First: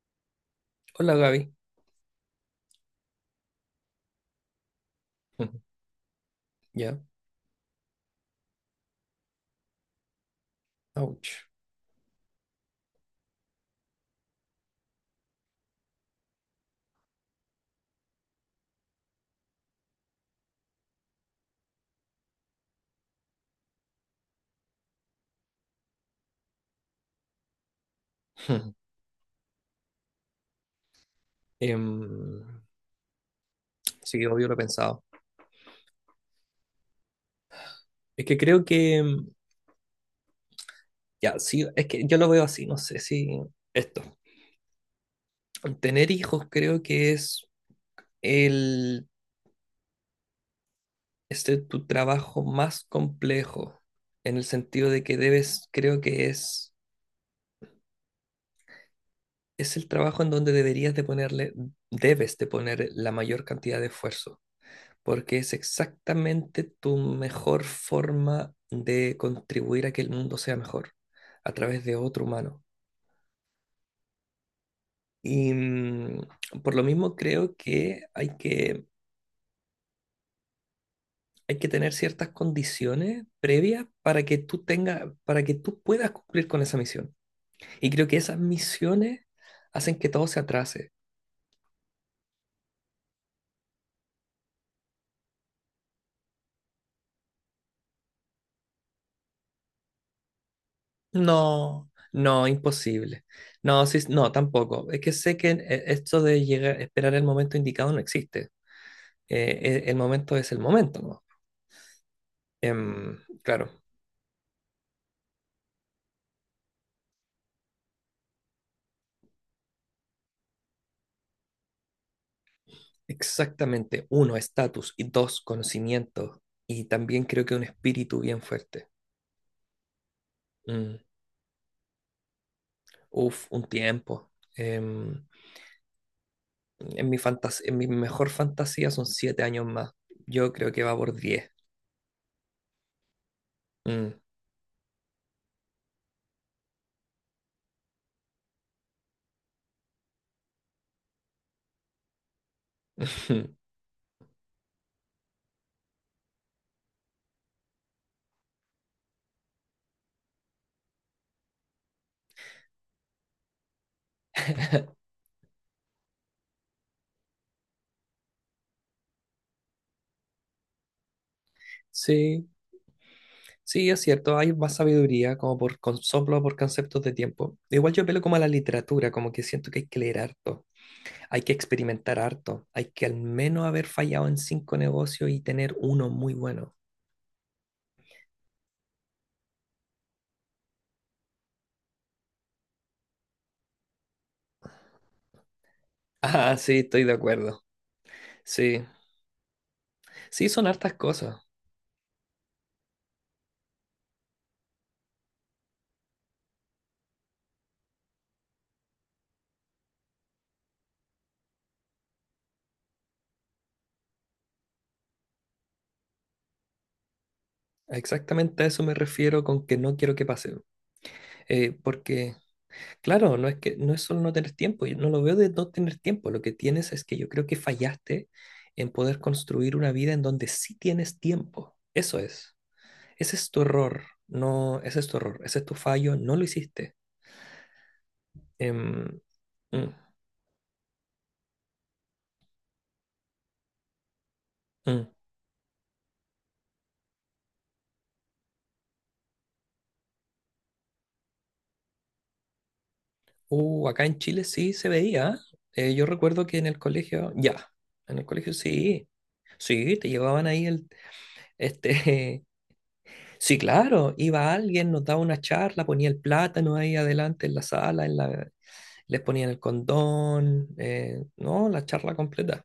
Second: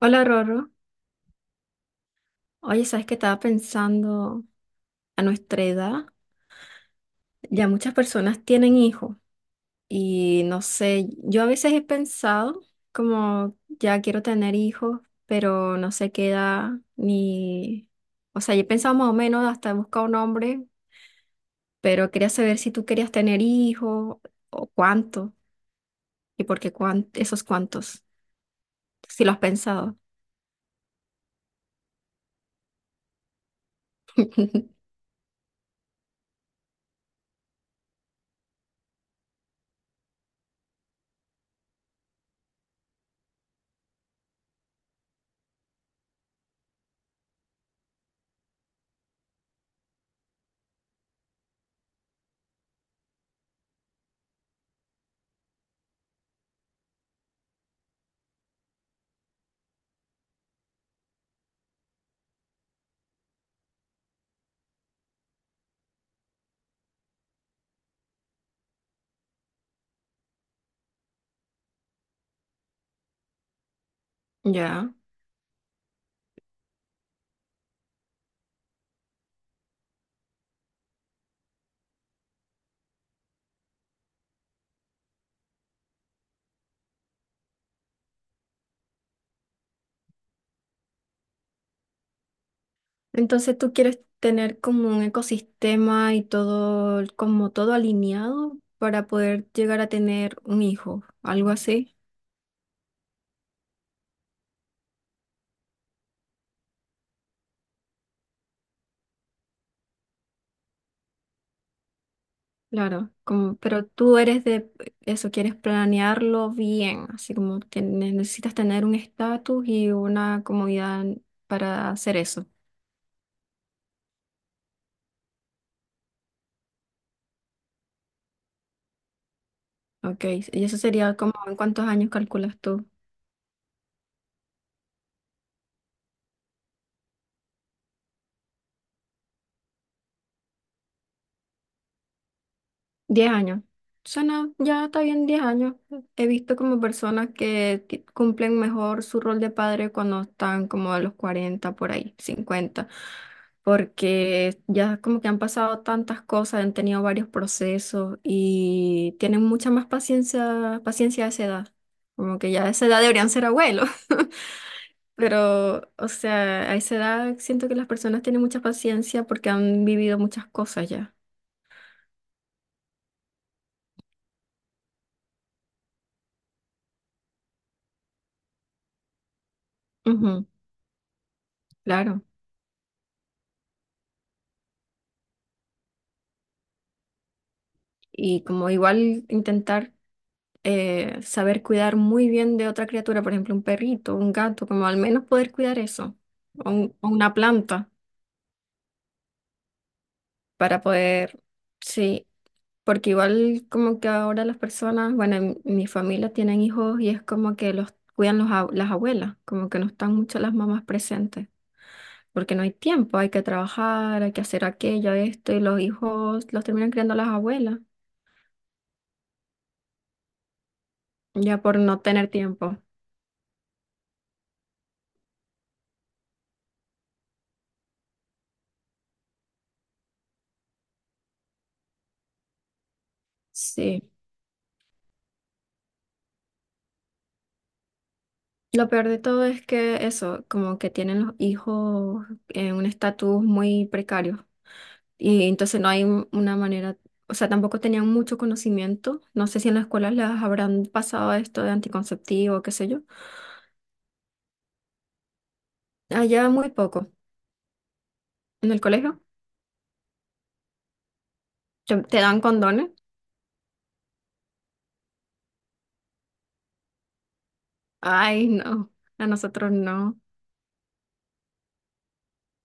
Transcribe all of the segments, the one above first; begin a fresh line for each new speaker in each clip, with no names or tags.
Hola Rorro,
Hola Gaby.
oye, ¿sabes que estaba pensando a nuestra edad?
Ya,
Ya muchas personas tienen hijos y no sé, yo a
ouch.
veces he pensado como ya quiero tener hijos, pero no sé qué edad ni... O sea, yo he pensado más o menos hasta he buscado un hombre, pero quería saber si tú querías tener hijos o cuánto y por qué esos cuántos, si lo has pensado.
Em, sí, obvio lo he pensado. Es que creo que, ya, sí, es que yo lo veo así, no sé si esto. Tener hijos creo que es el, tu trabajo más complejo, en el sentido de que debes, creo que es el trabajo en donde deberías de ponerle, debes de poner la mayor cantidad de esfuerzo, porque es exactamente tu mejor forma de contribuir a que el mundo sea mejor a través de otro humano.
Ya.
Y por lo mismo creo que hay que tener ciertas condiciones previas para que para que tú puedas cumplir con esa misión. Y creo que esas misiones hacen que todo se atrase.
Entonces tú quieres tener como un ecosistema y todo, como todo alineado para poder llegar a tener un hijo, algo
No,
así,
no, imposible. No, sí, no, tampoco. Es que sé que esto de llegar, esperar el momento indicado no existe. El momento es el momento, ¿no?
claro,
Em,
como,
claro,
pero tú eres de eso, quieres planearlo bien, así como que necesitas tener un estatus y una comodidad para hacer eso,
exactamente. Uno, estatus. Y dos, conocimiento. Y también creo que un espíritu bien fuerte.
ok, y eso
Mm,
sería como en cuántos años calculas tú.
uf, un tiempo. Em, en en mi mejor fantasía son 7 años más. Yo creo que va por 10.
10 años.
Mm.
Suena, ya está bien 10 años. He visto como personas que cumplen mejor su rol de padre cuando están como a los 40 por ahí, 50 porque ya como que han pasado tantas cosas, han tenido varios procesos y tienen mucha más paciencia, paciencia a esa edad. Como que ya a esa edad deberían ser abuelos. Pero, o sea, a esa edad siento que las personas tienen mucha paciencia porque han vivido muchas cosas ya.
Sí, sí, es cierto. Hay más sabiduría como soplo, por conceptos de tiempo. Igual yo apelo como a la literatura, como que siento que hay que leer
Ujú,
harto. Hay que experimentar
claro.
harto. Hay que al menos haber fallado en 5 negocios y tener uno muy bueno.
Y como igual intentar saber cuidar muy bien de otra criatura, por ejemplo, un perrito, un gato, como al menos poder cuidar eso,
Ah,
o,
sí,
un-
estoy
o
de
una
acuerdo.
planta
Sí, sí, son
para
hartas cosas.
poder, sí, porque igual como que ahora las personas, bueno, en mi familia tienen hijos y es como que los cuidan los las abuelas, como que no están mucho las mamás presentes. Porque no hay tiempo, hay que trabajar, hay que hacer aquello, esto, y los hijos los terminan criando las abuelas,
Exactamente a eso me refiero con que no quiero que pase.
ya por no tener
Porque,
tiempo.
claro, no es solo no tener tiempo. Yo no lo veo de no tener tiempo. Lo que tienes es que yo creo que fallaste en poder construir una vida en donde sí tienes tiempo. Eso es. Ese es tu error.
Sí.
No, ese es tu error. Ese es tu fallo. No lo hiciste.
Lo peor de
Em,
todo es
mm,
que eso, como que tienen los hijos en un estatus muy precario
mm.
y entonces no hay una manera, o sea, tampoco tenían mucho conocimiento. No sé si en las escuelas les habrán pasado esto de anticonceptivo, qué sé yo.
Acá en Chile sí se veía. ¿Eh? Yo recuerdo
Allá
que en
muy
el
poco.
colegio, ya, en el colegio
En el
sí,
colegio
sí, te llevaban ahí
te dan
este,
condones.
sí, claro, iba alguien, nos daba una charla, ponía el plátano ahí adelante en la sala, en la,
Ay, no,
les
a
ponían el
nosotros no.
condón, no, la charla completa.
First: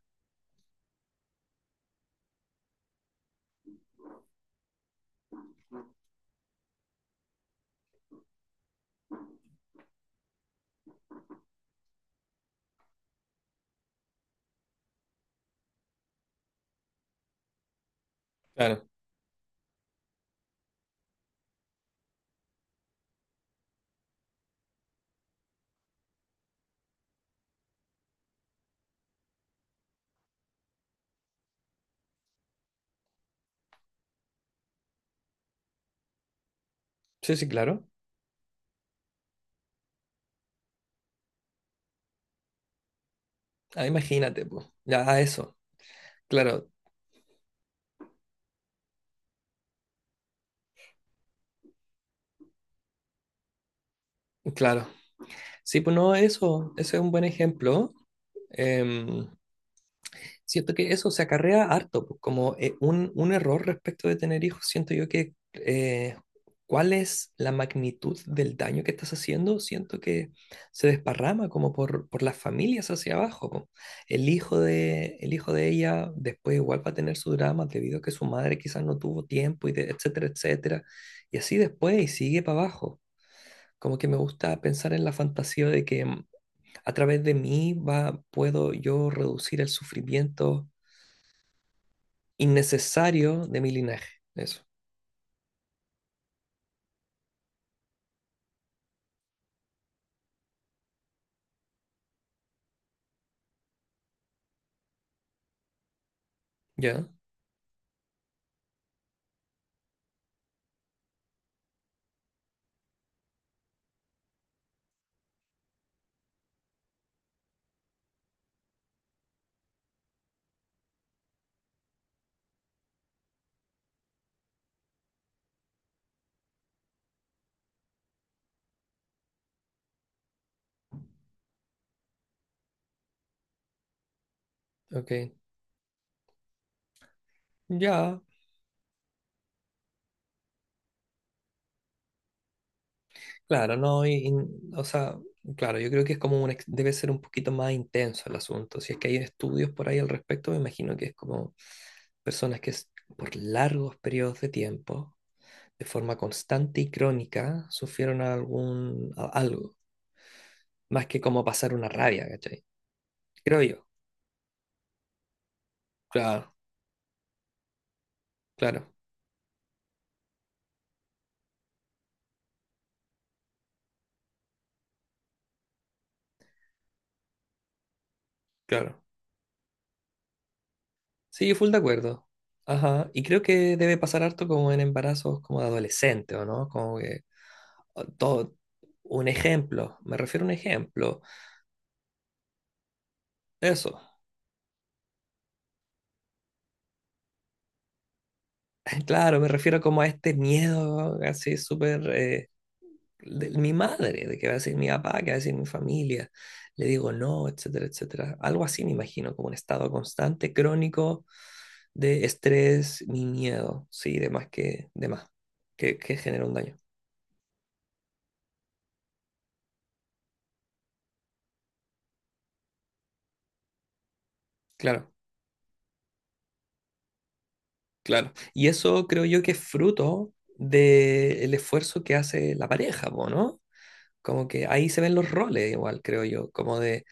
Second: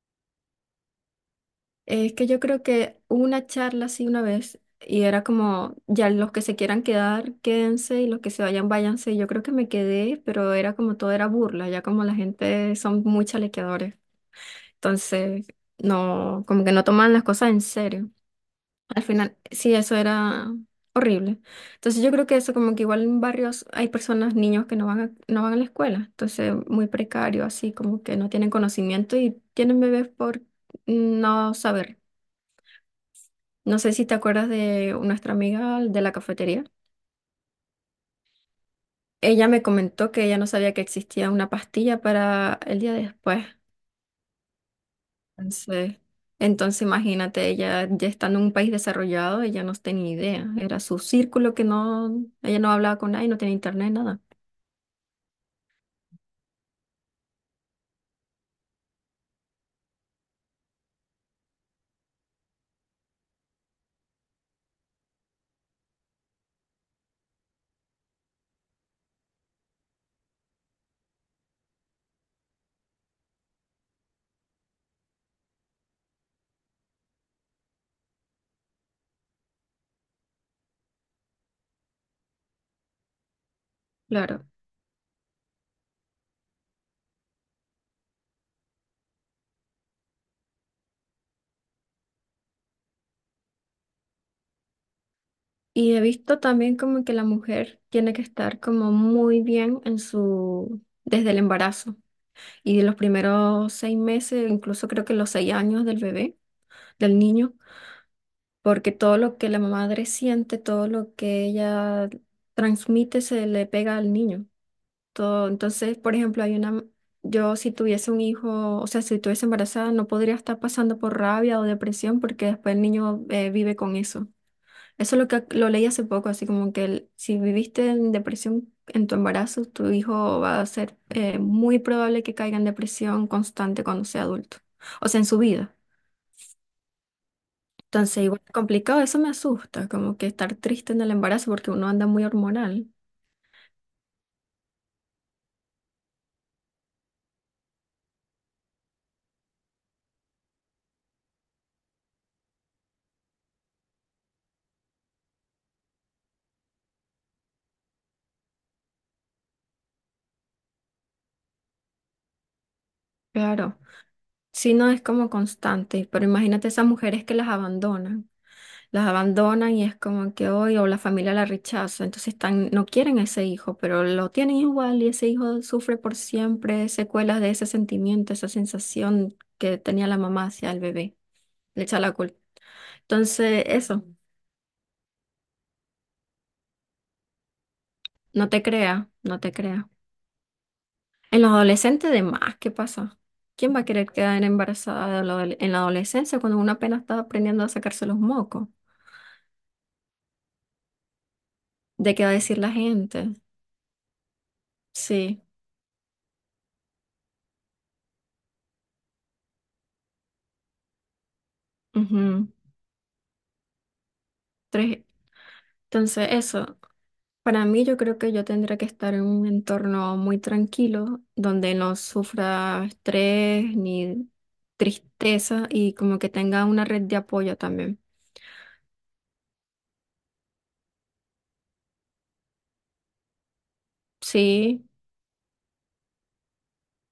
Es que yo creo que hubo una charla así una vez y era como, ya los que se quieran quedar, quédense y los que se vayan, váyanse. Y yo creo que me quedé, pero era como todo era burla, ya como la gente son muy chalequeadores. Entonces, no, como que no toman las cosas en serio.
Claro,
Al final, sí, eso era horrible. Entonces yo creo que eso como que igual en barrios hay personas, niños que no van a la escuela. Entonces, muy precario, así como que no tienen conocimiento y tienen bebés por no saber. No sé si te acuerdas de nuestra amiga de la cafetería.
sí, sí, claro.
Ella me comentó que ella no sabía que existía una pastilla para el día después.
Ah, imagínate, pues, ya eso,
Entonces,
claro,
entonces imagínate, ella ya estando en un país desarrollado, ella no tenía idea. Era su círculo que no, ella no hablaba con nadie, no tenía internet, nada.
claro. Sí, pues no, eso, ese es un buen ejemplo. Em, siento que eso se acarrea harto, pues, como un error respecto de tener hijos, siento yo que cuál es la magnitud del daño que estás haciendo, siento que se desparrama como por las familias hacia abajo. Po. El hijo de ella después igual va a tener su drama debido a que su madre quizás no tuvo tiempo, etcétera, etcétera. Y así después y sigue para abajo. Como que me
Claro.
gusta pensar en la fantasía de que a través de mí puedo yo reducir el sufrimiento innecesario de mi linaje. Eso.
Y he visto también como que la mujer tiene que estar como muy bien en su, desde el embarazo y de los primeros 6 meses, incluso creo que los 6 años del bebé,
Ya,
del niño porque todo lo que la madre siente, todo lo que ella transmite se le pega al niño. Todo, entonces, por ejemplo, hay una, yo si tuviese un hijo, o sea, si estuviese embarazada, no podría estar pasando por rabia o depresión porque después el niño vive con eso. Eso es lo que lo leí hace poco, así como que si viviste en depresión en tu embarazo, tu hijo va a ser muy probable que caiga en depresión constante cuando sea adulto, o
ok.
sea, en su vida.
Ya,
Entonces, igual es complicado, eso me asusta, como que estar triste en el embarazo porque uno anda muy hormonal.
claro, no, o sea, claro, yo creo que es como debe ser un poquito más intenso el asunto. Si es que hay estudios por ahí al respecto, me imagino que es como personas que s- por largos periodos de tiempo, de forma constante y crónica, sufrieron algo, más que como pasar una rabia, ¿cachai? Creo
Claro,
yo.
si no es como constante, pero
Claro,
imagínate esas mujeres que
claro,
las abandonan y es como que hoy o la familia la rechaza, entonces están, no quieren a ese hijo, pero lo tienen igual y ese hijo sufre por siempre secuelas de ese sentimiento, esa
claro.
sensación que tenía la mamá hacia el bebé,
Sí, full de
le echa la
acuerdo.
culpa.
Ajá. Y creo
Entonces,
que debe
eso,
pasar harto como en embarazos como de adolescente, ¿o no? Como que o
no
todo
te crea,
un
no te crea.
ejemplo, me refiero a un ejemplo.
En los adolescentes de más, ¿qué pasa? ¿Quién va a
Eso.
querer quedar embarazada de la en la adolescencia cuando uno apenas está aprendiendo a sacarse los mocos?
Claro, me refiero como a este miedo así súper
¿De qué va a decir la gente?
de mi madre, de qué va a decir mi papá, qué va a
Sí.
decir mi familia. Le digo no, etcétera, etcétera. Algo así me imagino, como un estado constante, crónico de
Ujú,
estrés, mi miedo, sí,
tres.
de más, que
Entonces,
genera un daño.
eso. Para mí, yo creo que yo tendría que estar en un entorno muy tranquilo, donde no sufra estrés ni
Claro.
tristeza y como que tenga una red de apoyo también.
Claro, y eso creo yo que es fruto del esfuerzo que hace la pareja, po, ¿no? Como que
Sí,
ahí se ven los roles igual, creo yo, como de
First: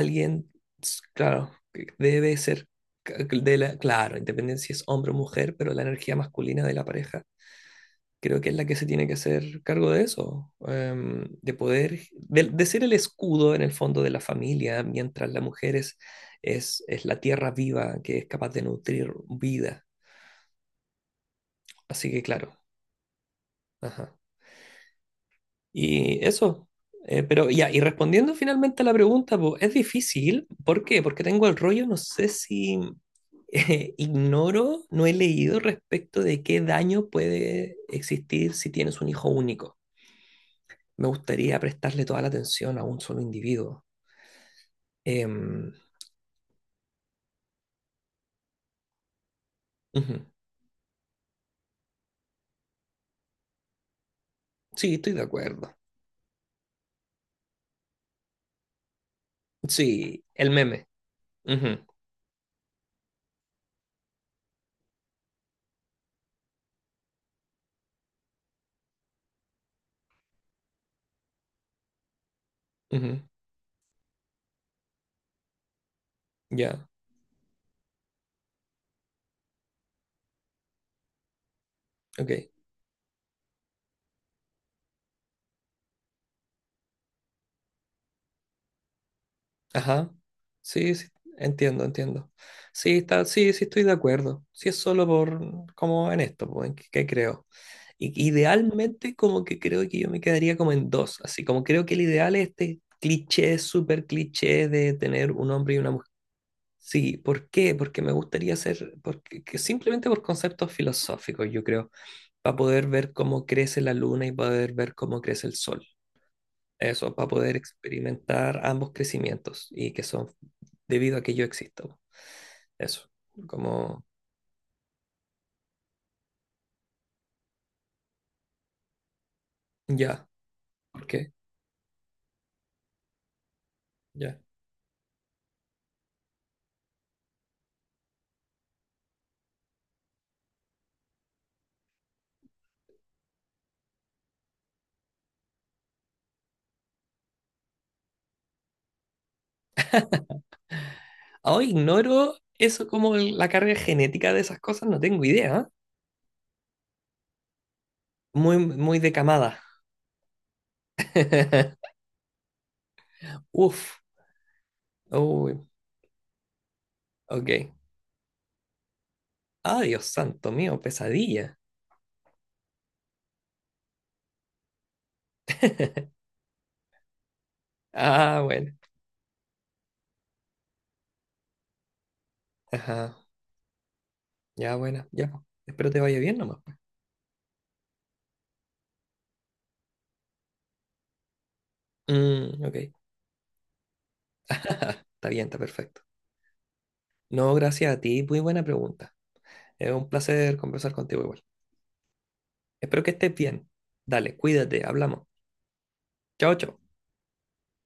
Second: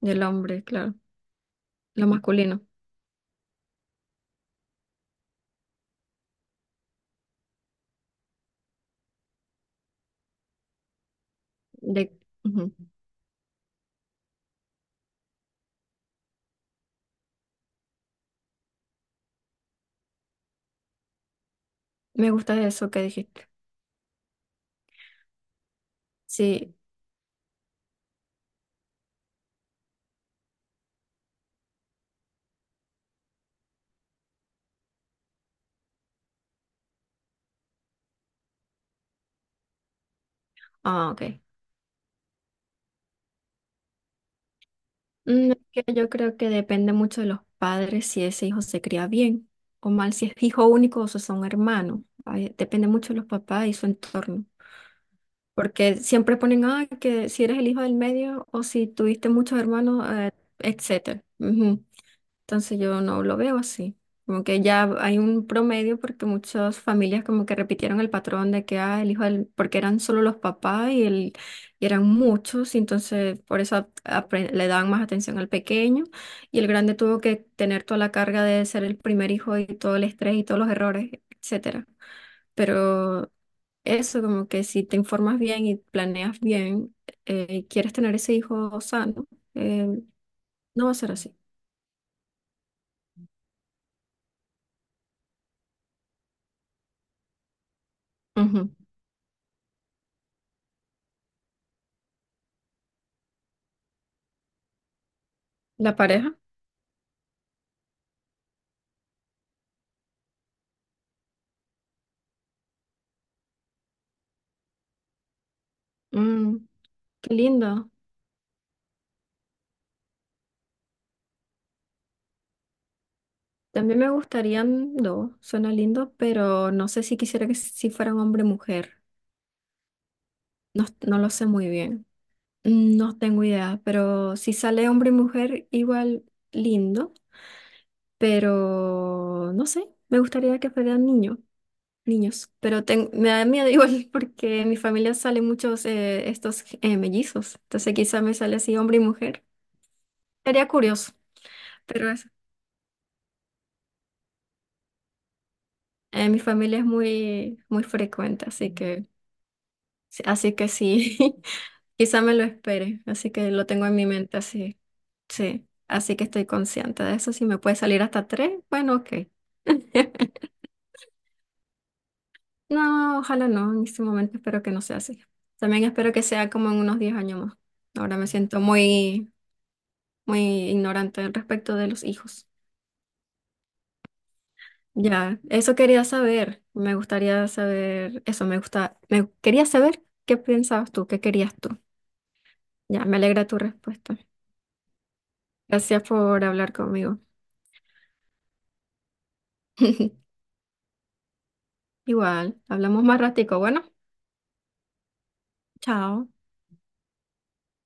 del hombre, claro,
claro, que
lo
debe
masculino.
ser, claro, independiente si es hombre o mujer, pero la energía masculina de la pareja creo que es la que se tiene que hacer cargo de eso, de poder,
De,
de
ujú.
ser el escudo en el fondo de la familia, mientras la mujer es, es la tierra viva que es capaz de nutrir vida. Así que
Me
claro.
gusta eso que dijiste.
Ajá. Y eso.
Sí,
Pero ya, y respondiendo finalmente a la pregunta, po, es difícil. ¿Por qué? Porque tengo el rollo, no sé si ignoro, no he leído respecto de qué daño puede existir si tienes un hijo único. Me
ah, ok.
gustaría prestarle toda la atención a un solo individuo.
Es
Em,
que yo creo que depende mucho de los padres si ese hijo se cría bien o mal,
ujú.
si es hijo único o si son hermanos. Ay, depende mucho de los papás y su entorno.
Sí, estoy de acuerdo.
Porque siempre ponen, ah, que si eres el hijo del medio o si tuviste muchos hermanos,
Sí, el meme.
etcétera.
Ujú,
Ujú. Entonces yo no lo veo así. Como que ya hay un promedio porque muchas familias como que repitieron el patrón de que ah, el hijo del, porque eran solo los papás y, el, y eran muchos, y
ujú.
entonces por eso le daban más atención al pequeño y el
Ya,
grande tuvo que tener toda la carga de ser el primer hijo y todo el estrés y todos los errores, etcétera.
ok.
Pero eso como que si te informas bien y planeas bien y quieres tener ese hijo sano, eh,
Ajá.
no va a
Sí, sí,
ser así.
entiendo, entiendo. Sí, está, sí, sí estoy de acuerdo. Sí es solo por, como en esto, pues, que creo.
Ujú.
Idealmente como que creo que yo me quedaría como en dos, así como creo que el ideal es este cliché, súper cliché de tener un hombre y una
La
mujer.
pareja.
Sí, ¿por qué? Porque me gustaría ser, porque, que simplemente por conceptos filosóficos, yo creo, para poder ver cómo crece la luna y poder ver cómo crece el sol.
Mm,
Eso, para
Qué
poder
lindo.
experimentar ambos crecimientos y que son debido a que yo existo. Eso,
También
como
me gustarían dos, suena lindo, pero no sé si quisiera que si fueran hombre y mujer.
ya,
No,
¿por
no lo
qué?
sé muy bien. No tengo idea, pero
Ya.
si sale hombre y mujer, igual lindo, pero no sé, me gustaría que fueran niños, niños, pero me da miedo igual porque en mi familia salen muchos estos mellizos, entonces quizá me sale así hombre y mujer. Sería curioso,
Ahora
pero
ignoro eso como la carga genética de esas cosas, no tengo idea.
en mi familia es muy, muy frecuente,
Muy,
así
muy
que...
de camada.
Sí, así que sí, quizá me lo espere, así que lo tengo en
Uf,
mi mente, así,
uy,
sí, así que estoy consciente de eso, si me
ok.
puede salir hasta tres, bueno, ok.
Ah, Dios santo mío, pesadilla.
No, ojalá no, en este momento espero que no sea así. También espero que sea como en unos 10 años más. Ahora me
Ah,
siento
bueno,
muy, muy ignorante al respecto de los hijos.
ajá, ya, bueno, ya.
Ya, eso
Espero te
quería
vaya bien nomás.
saber,
Pues.
me gustaría saber, eso me gusta, me quería saber qué pensabas tú, qué querías tú.
Mm, ok,
Ya, me alegra tu respuesta.
está bien, está perfecto.
Gracias por hablar conmigo.
No, gracias a ti, muy buena pregunta. Es un placer conversar contigo igual.
Igual,
Espero
hablamos
que
más
estés
ratico.
bien.
Bueno,
Dale, cuídate, hablamos.
chao.
Chao, chao.